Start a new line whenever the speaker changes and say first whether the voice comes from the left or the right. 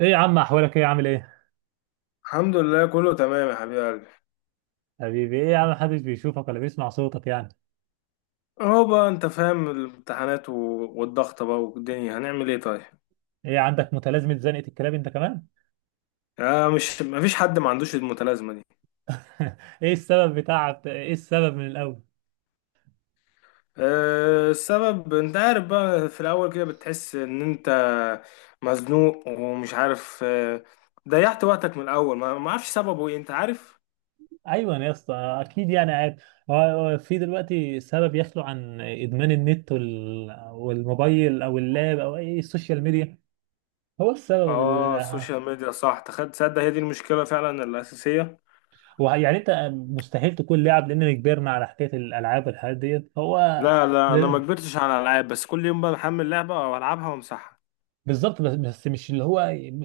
right: ايه يا عم، احوالك ايه، عامل ايه؟
left: الحمد لله كله تمام يا حبيب قلبي.
right: حبيبي، ايه يا عم، محدش بيشوفك ولا بيسمع صوتك يعني؟
left: اهو بقى انت فاهم الامتحانات والضغط بقى والدنيا هنعمل ايه طيب؟
right: ايه، عندك متلازمة زنقة الكلاب انت كمان؟
left: آه، مش مفيش حد ما عندوش المتلازمه دي.
right: ايه السبب بتاع ايه، السبب من الاول؟
left: آه، السبب انت عارف بقى في الاول كده بتحس ان انت مزنوق ومش عارف. ضيعت وقتك من الاول ما اعرفش سببه ايه انت عارف.
right: ايوه يا اسطى، اكيد يعني عارف. هو في دلوقتي سبب يخلو عن ادمان النت والموبايل او اللاب او اي السوشيال ميديا؟ هو السبب ال...
left: اه، السوشيال ميديا صح. تخد تصدق، هي دي المشكله فعلا الاساسيه.
right: هو يعني انت مستحيل تكون لاعب، لاننا كبرنا على حكاية الالعاب والحاجات ديت. هو
left: لا لا، انا ما كبرتش على الالعاب، بس كل يوم بقى بحمل لعبه والعبها وامسحها.
right: بالظبط، بس مش اللي هو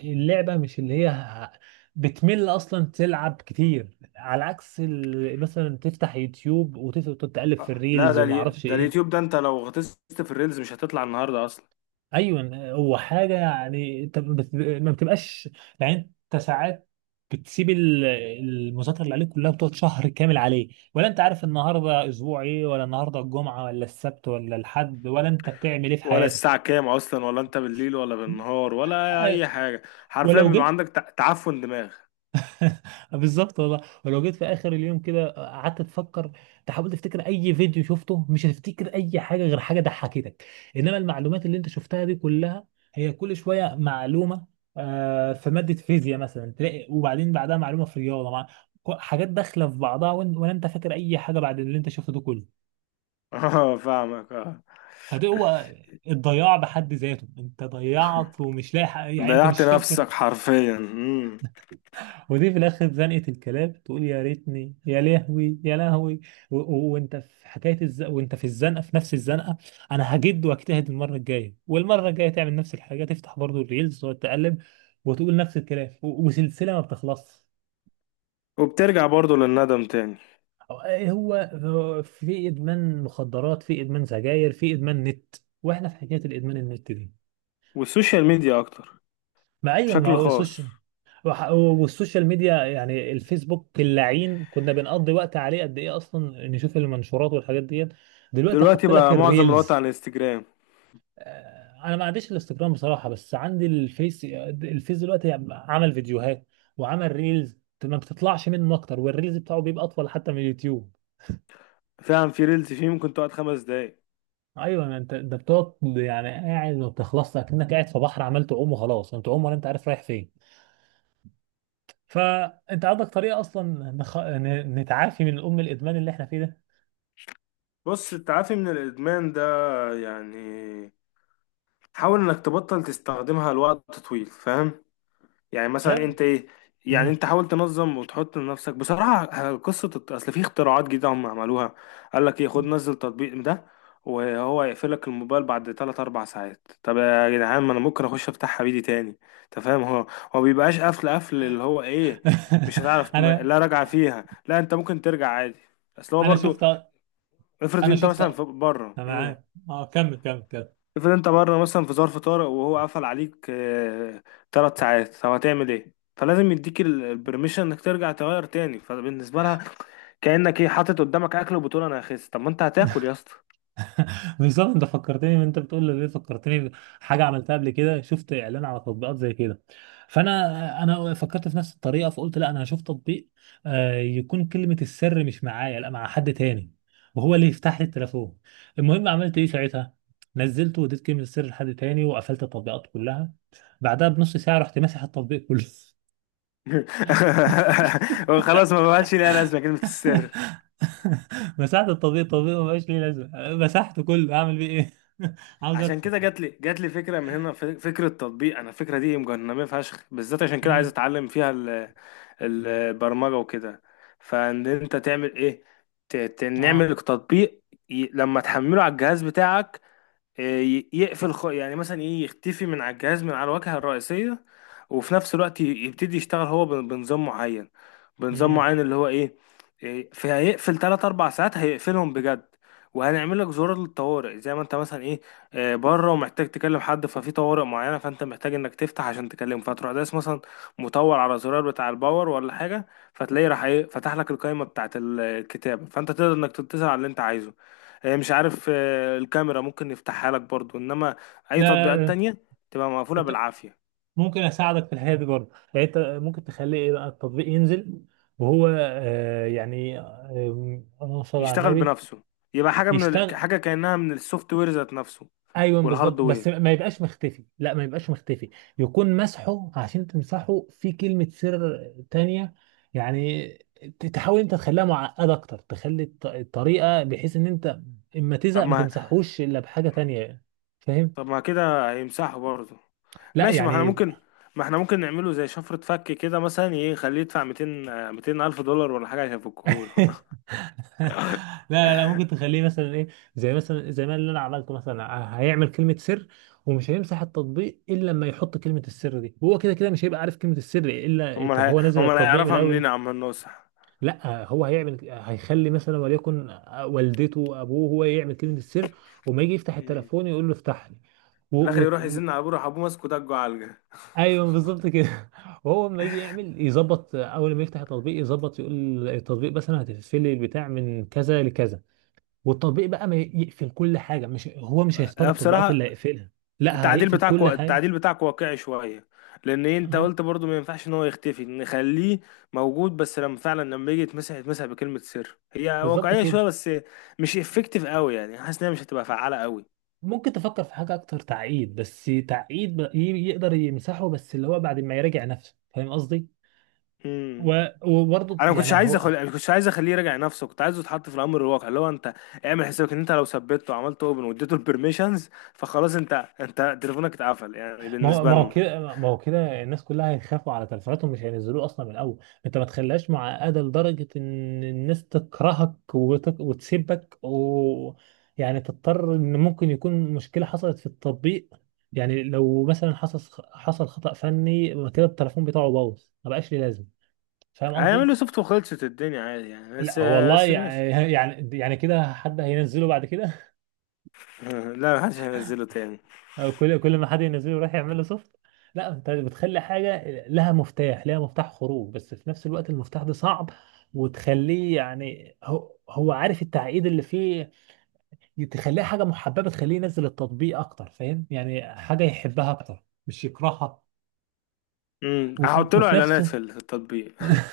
right: اللعبة، مش اللي هي بتمل أصلا تلعب كتير، على عكس مثلا تفتح يوتيوب وتقعد تقلب في
left: لا،
right: الريلز وما اعرفش
left: ده اليوتيوب
right: ايه.
left: ده، انت لو غطست في الريلز مش هتطلع النهارده اصلا.
right: ايوه، هو حاجة يعني انت ما بتبقاش، يعني انت ساعات بتسيب المذاكرة اللي عليك كلها، بتقعد شهر كامل عليه. ولا انت عارف النهاردة اسبوع ايه، ولا النهاردة الجمعة ولا السبت ولا الحد، ولا انت بتعمل ايه في
left: ولا
right: حياتك.
left: الساعة كام اصلا، ولا انت بالليل ولا بالنهار ولا
right: أه،
left: اي حاجة. حرفيا
right: ولو
left: بيبقى
right: جيت.
left: عندك تعفن دماغ.
right: بالظبط والله، ولو جيت في اخر اليوم كده قعدت تفكر، تحاول تفتكر اي فيديو شفته، مش هتفتكر اي حاجه غير حاجه ضحكتك. انما المعلومات اللي انت شفتها دي كلها، هي كل شويه معلومه. في ماده فيزياء مثلا تلاقي، وبعدين بعدها معلومه في رياضه، مع حاجات داخله في بعضها، ولا انت فاكر اي حاجه بعد اللي انت شفته ده كله.
left: اه، فاهمك اه.
right: فده هو الضياع بحد ذاته، انت ضيعت ومش لاحق، يعني انت
left: ضيعت
right: مش فاكر.
left: نفسك حرفيا. مم.
right: ودي في الاخر زنقه الكلاب، تقول يا ريتني، يا لهوي يا لهوي. وانت في وانت في الزنقه، في نفس الزنقه. انا هجد واجتهد المره الجايه، والمره الجايه تعمل نفس الحاجه، تفتح برضو الريلز وتقلب وتقول نفس الكلام. وسلسله ما بتخلصش.
left: وبترجع برضو للندم تاني.
right: هو. في ادمان مخدرات، في ادمان سجاير، في ادمان نت، واحنا في حكايه الادمان النت دي.
left: والسوشيال ميديا اكتر،
right: ما ايوه، ما
left: بشكل
right: هو
left: خاص.
right: السوشيال. والسوشيال ميديا يعني الفيسبوك اللعين، كنا بنقضي وقت عليه قد ايه اصلا نشوف المنشورات والحاجات ديت. دلوقتي
left: دلوقتي
right: حط لك
left: بقى معظم الوقت
right: الريلز.
left: على الانستجرام.
right: انا ما عنديش الانستجرام بصراحه، بس عندي الفيس. الفيس دلوقتي عمل فيديوهات وعمل ريلز، ما بتطلعش منه اكتر، والريلز بتاعه بيبقى اطول حتى من اليوتيوب.
left: فعلا في ريلز فيه ممكن تقعد 5 دقايق.
right: ايوه، ما انت ده بتقعد يعني قاعد ما بتخلصش، اكنك قاعد في بحر عمال تعوم وخلاص، انت تعوم ولا انت عارف رايح فين. فانت عندك طريقه اصلا نتعافي من الام الادمان اللي احنا فيه ده؟
left: بص، التعافي من الادمان ده يعني حاول انك تبطل تستخدمها لوقت طويل، فاهم؟ يعني
right: مش
left: مثلا
right: عارف.
left: انت ايه. يعني
right: مم.
left: انت حاول تنظم وتحط لنفسك بصراحه، قصه اصل في اختراعات جديده هم عملوها. قال لك ايه، خد نزل التطبيق ده وهو يقفل لك الموبايل بعد 3 4 ساعات. طب يا جدعان، ما انا ممكن اخش افتح حبيبي تاني. انت فاهم. هو هو بيبقاش قفل قفل اللي هو ايه. مش هتعرف
right: انا
left: لا راجعه فيها، لا انت ممكن ترجع عادي. اصل هو
right: انا
left: برضو،
right: شفت،
left: افرض
right: انا
left: انت
right: شفت،
left: مثلا
right: انا
left: في بره.
right: معاك. اه، كمل كمل كمل.
left: افرض انت بره مثلا في ظرف طارئ وهو قفل عليك 3 ساعات. طب هتعمل ايه؟ فلازم يديك البرميشن انك ترجع تغير تاني. فبالنسبه لها كانك ايه حاطط قدامك اكل وبتقول انا هخس. طب ما انت هتاكل يا اسطى.
right: بالظبط، انت فكرتني، انت بتقول لي ليه فكرتني. حاجه عملتها قبل كده، شفت اعلان على تطبيقات زي كده. فانا فكرت في نفس الطريقه، فقلت لا انا هشوف تطبيق يكون كلمه السر مش معايا، لا مع حد تاني، وهو اللي يفتح لي التليفون. المهم عملت ايه ساعتها، نزلته واديت كلمه السر لحد تاني، وقفلت التطبيقات كلها. بعدها بنص ساعه رحت ماسح التطبيق كله.
left: خلاص، ما بقاش ليها لازمه كلمه السر.
right: مسحت التطبيق ما بقاش ليه لازمه، مسحته كله اعمل بيه ايه. عاوز
left: عشان
right: ادخل.
left: كده جات لي فكره من هنا، فكره تطبيق. انا الفكره دي مجننه فشخ، بالذات عشان كده عايز
right: امم.
left: اتعلم فيها البرمجه وكده. فان انت تعمل ايه،
right: اه.
left: نعمل تطبيق لما تحمله على الجهاز بتاعك. يعني مثلا ايه، يختفي من على الجهاز من على الواجهة الرئيسية. وفي نفس الوقت يبتدي يشتغل هو بنظام معين. بنظام
right: امم.
left: معين اللي هو ايه. في هيقفل 3 4 ساعات، هيقفلهم بجد. وهنعمل لك زرار للطوارئ، زي ما انت مثلا ايه، بره ومحتاج تكلم حد، ففي طوارئ معينه فانت محتاج انك تفتح عشان تكلمه. فتروح داس مثلا مطول على زرار بتاع الباور ولا حاجه، فتلاقيه راح ايه فتح لك القائمه بتاعت الكتاب. فانت تقدر انك تتصل على اللي انت عايزه. هي مش عارف، الكاميرا ممكن يفتحها لك برضو، انما اي تطبيقات
right: لا،
left: تانية تبقى مقفولة
right: انت
left: بالعافية.
right: ممكن اساعدك في الحياه دي برضه. يعني انت ممكن تخلي ايه بقى، التطبيق ينزل وهو يعني اللهم صل على
left: يشتغل
right: النبي،
left: بنفسه. يبقى حاجة
right: يشتغل.
left: حاجة كأنها من السوفت وير ذات نفسه
right: ايوه بالظبط، بس
left: والهاردوير.
right: ما يبقاش مختفي، لا ما يبقاش مختفي. يكون مسحه، عشان تمسحه، في كلمه سر تانية. يعني تحاول انت تخليها معقده اكتر، تخلي الطريقه بحيث ان انت اما
left: طب
right: تزهق ما
left: ما
right: تمسحوش الا بحاجه تانية. فاهم؟
left: طب ما كده هيمسحه برضو.
right: لا
left: ماشي،
right: يعني،
left: ما احنا ممكن نعمله زي شفرة فك كده، مثلا ايه يخليه يدفع 200، 200 ألف دولار ولا حاجة عشان يفكهوله.
right: لا لا لا، ممكن تخليه مثلا ايه، زي مثلا زي ما اللي انا عملته مثلا. هيعمل كلمة سر، ومش هيمسح التطبيق الا لما يحط كلمة السر دي، وهو كده كده مش هيبقى عارف كلمة السر. الا
left: امال
right: طب
left: هي...
right: هو نزل
left: امال
right: التطبيق من
left: هيعرفها منين
right: الاول.
left: يا عم الناصح.
right: لا، هو هيعمل، هيخلي مثلا وليكن والدته ابوه، هو يعمل كلمة السر. وما يجي يفتح
left: مم.
right: التليفون يقول له افتح لي. و...
left: في الآخر
right: و...
left: يروح
right: و...
left: يزن على أبوه، راح أبوه ماسكه دجه علقة.
right: ايوه بالظبط كده. وهو لما يجي يعمل يظبط، اول ما يفتح التطبيق يظبط، يقول التطبيق مثلا هتقفل لي البتاع من كذا لكذا. والتطبيق بقى ما يقفل كل حاجه، مش هو مش هيختار التطبيقات اللي
left: بصراحة،
right: هيقفلها. لا،
left: التعديل
right: هيقفل
left: بتاعك
right: كل حاجه.
left: التعديل بتاعك واقعي شويه، لان انت
right: اه
left: قلت برضو ما ينفعش ان هو يختفي، نخليه موجود بس لما يجي يتمسح، يتمسح بكلمه سر. هي
right: بالظبط
left: واقعيه
right: كده.
left: شويه بس مش افكتيف قوي، يعني حاسس انها مش هتبقى فعاله قوي.
right: ممكن تفكر في حاجه اكتر تعقيد، بس تعقيد بقى يقدر يمسحه، بس اللي هو بعد ما يراجع نفسه. فاهم قصدي؟
left: امم
right: وبرضه
left: انا ما كنتش
right: يعني
left: عايز
right: هو،
left: اخلي ما كنتش عايز اخليه يراجع نفسه، كنت عايزه يتحط في الامر الواقع اللي هو انت اعمل حسابك ان انت لو ثبته وعملت اوبن واديته البرميشنز، فخلاص انت تليفونك اتقفل، يعني
right: ما هو
left: بالنسبه
right: ما هو
left: لنا
right: كده ما هو كده الناس كلها هيخافوا على تلفوناتهم، مش هينزلوه اصلا من الاول. انت ما تخليهاش معقده لدرجه ان الناس تكرهك وتسيبك و يعني تضطر. ان ممكن يكون مشكله حصلت في التطبيق، يعني لو مثلا حصل خطأ فني، يبقى كده التليفون بتاعه باظ، ما بقاش ليه لازمه. فاهم
left: هيعمل
right: قصدي؟
left: له سوفت وخلصت الدنيا عادي يعني. بس
right: لا والله،
left: بس ماشي.
right: يعني كده حد هينزله بعد كده؟
left: لا، محدش هينزله تاني.
right: أو كل ما حد ينزله يروح يعمل له سوفت. لا، انت بتخلي حاجه لها مفتاح، لها مفتاح خروج، بس في نفس الوقت المفتاح ده صعب، وتخليه يعني هو عارف التعقيد اللي فيه. تخليها حاجه محببه، تخليه ينزل التطبيق اكتر، فاهم، يعني حاجه يحبها اكتر مش يكرهها.
left: هحط له
right: وفي نفس.
left: اعلانات في التطبيق.
right: اه.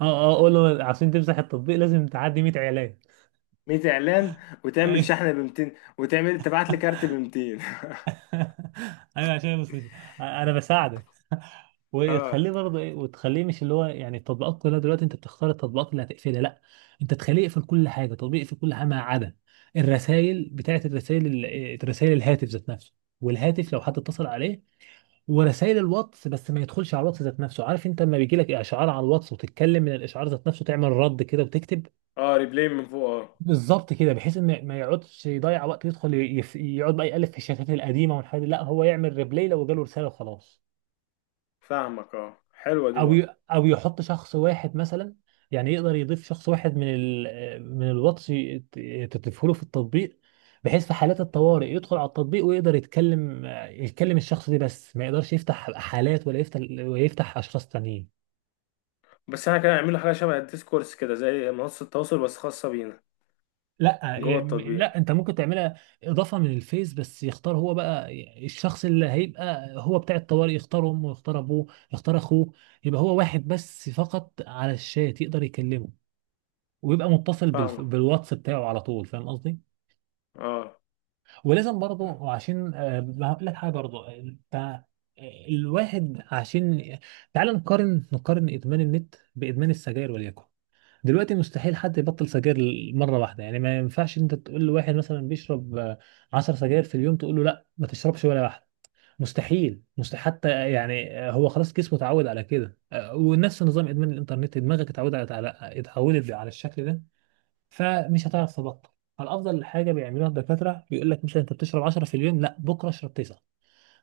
right: اه، اقول له عشان تمسح التطبيق لازم تعدي 100 اعلان.
left: 100 اعلان. وتعمل شحن ب 200، وتعمل تبعت لي كارت ب 200.
right: ايوه عشان بس مش... انا بساعدك.
left: اه،
right: وتخليه برضه ايه، وتخليه مش اللي هو يعني التطبيقات كلها دلوقتي انت بتختار التطبيقات اللي هتقفلها. لا، انت تخليه يقفل كل حاجه، تطبيق يقفل كل حاجه ما عدا الرسائل، بتاعت الرسائل، الرسائل، الهاتف ذات نفسه، والهاتف لو حد اتصل عليه، ورسائل الواتس. بس ما يدخلش على الواتس ذات نفسه، عارف انت لما بيجي لك اشعار على الواتس وتتكلم من الاشعار ذات نفسه، تعمل رد كده وتكتب.
left: اه، ريبلاي من فوق اه.
right: بالظبط كده، بحيث ان ما يقعدش يضيع وقت يدخل يقعد بقى يقلب في الشتات القديمه والحاجات دي، لا هو يعمل ريبلاي لو جاله رساله وخلاص.
left: فاهمك، اه، حلوه دي
right: او
left: برضه.
right: او يحط شخص واحد مثلا، يعني يقدر يضيف شخص واحد من الواتس تضيفه له في التطبيق، بحيث في حالات الطوارئ يدخل على التطبيق ويقدر يتكلم الشخص ده بس، ما يقدرش يفتح حالات ولا يفتح ولا يفتح اشخاص تانيين.
left: بس انا كان اعمل له حاجه شبه الديسكورس كده، زي منصه تواصل بس خاصه بينا
right: لا
left: جوه التطبيق.
right: لا انت ممكن تعملها اضافه من الفيس، بس يختار هو بقى الشخص اللي هيبقى هو بتاع الطوارئ، يختار امه، يختار ابوه، يختار اخوه. يبقى هو واحد بس فقط على الشات يقدر يكلمه، ويبقى متصل
left: فاهمك
right: بالواتس بتاعه على طول. فاهم قصدي؟
left: اه.
right: ولازم برضه عشان ما هقول لك حاجه برضه انت، الواحد عشان، تعال نقارن نقارن ادمان النت بادمان السجاير وليكن. دلوقتي مستحيل حد يبطل سجاير مره واحده، يعني ما ينفعش انت تقول لواحد مثلا بيشرب 10 سجاير في اليوم، تقول له لا ما تشربش ولا واحده. مستحيل، مستحيل حتى يعني هو خلاص جسمه اتعود على كده. ونفس نظام ادمان الانترنت، دماغك اتعودت على الشكل ده، فمش هتعرف تبطل. فالافضل حاجه بيعملوها الدكاتره بيقول لك مثلا انت بتشرب 10 في اليوم، لا بكره اشرب 9،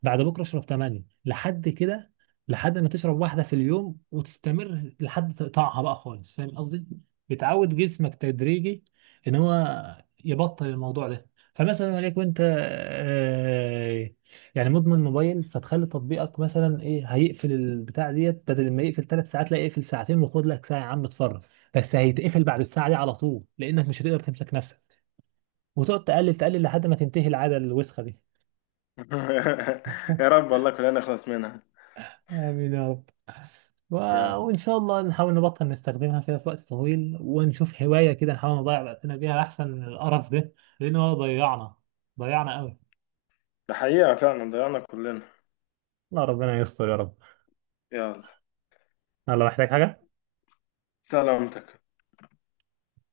right: بعد بكره اشرب 8 لحد كده، لحد ما تشرب واحده في اليوم، وتستمر لحد تقطعها بقى خالص. فاهم قصدي؟ بتعود جسمك تدريجي ان هو يبطل الموضوع ده. فمثلا وليكن انت يعني مدمن موبايل، فتخلي تطبيقك مثلا ايه هيقفل البتاع ديت، بدل ما يقفل 3 ساعات لا يقفل ساعتين، وخد لك ساعه يا عم اتفرج. بس هيتقفل بعد الساعه دي على طول لانك مش هتقدر تمسك نفسك، وتقعد تقلل لحد ما تنتهي العاده الوسخه دي.
left: يا رب والله كلنا نخلص منها.
right: آمين يا رب. و...
left: يلا.
right: وإن شاء الله نحاول نبطل نستخدمها كده في وقت طويل، ونشوف هواية كده نحاول نضيع وقتنا بيها، أحسن من القرف ده، لأنه هو ضيعنا، ضيعنا قوي.
left: ده حقيقه فعلا، ضيعنا كلنا.
right: الله ربنا يستر يا رب.
left: يلا.
right: الله محتاج حاجة.
left: سلامتك.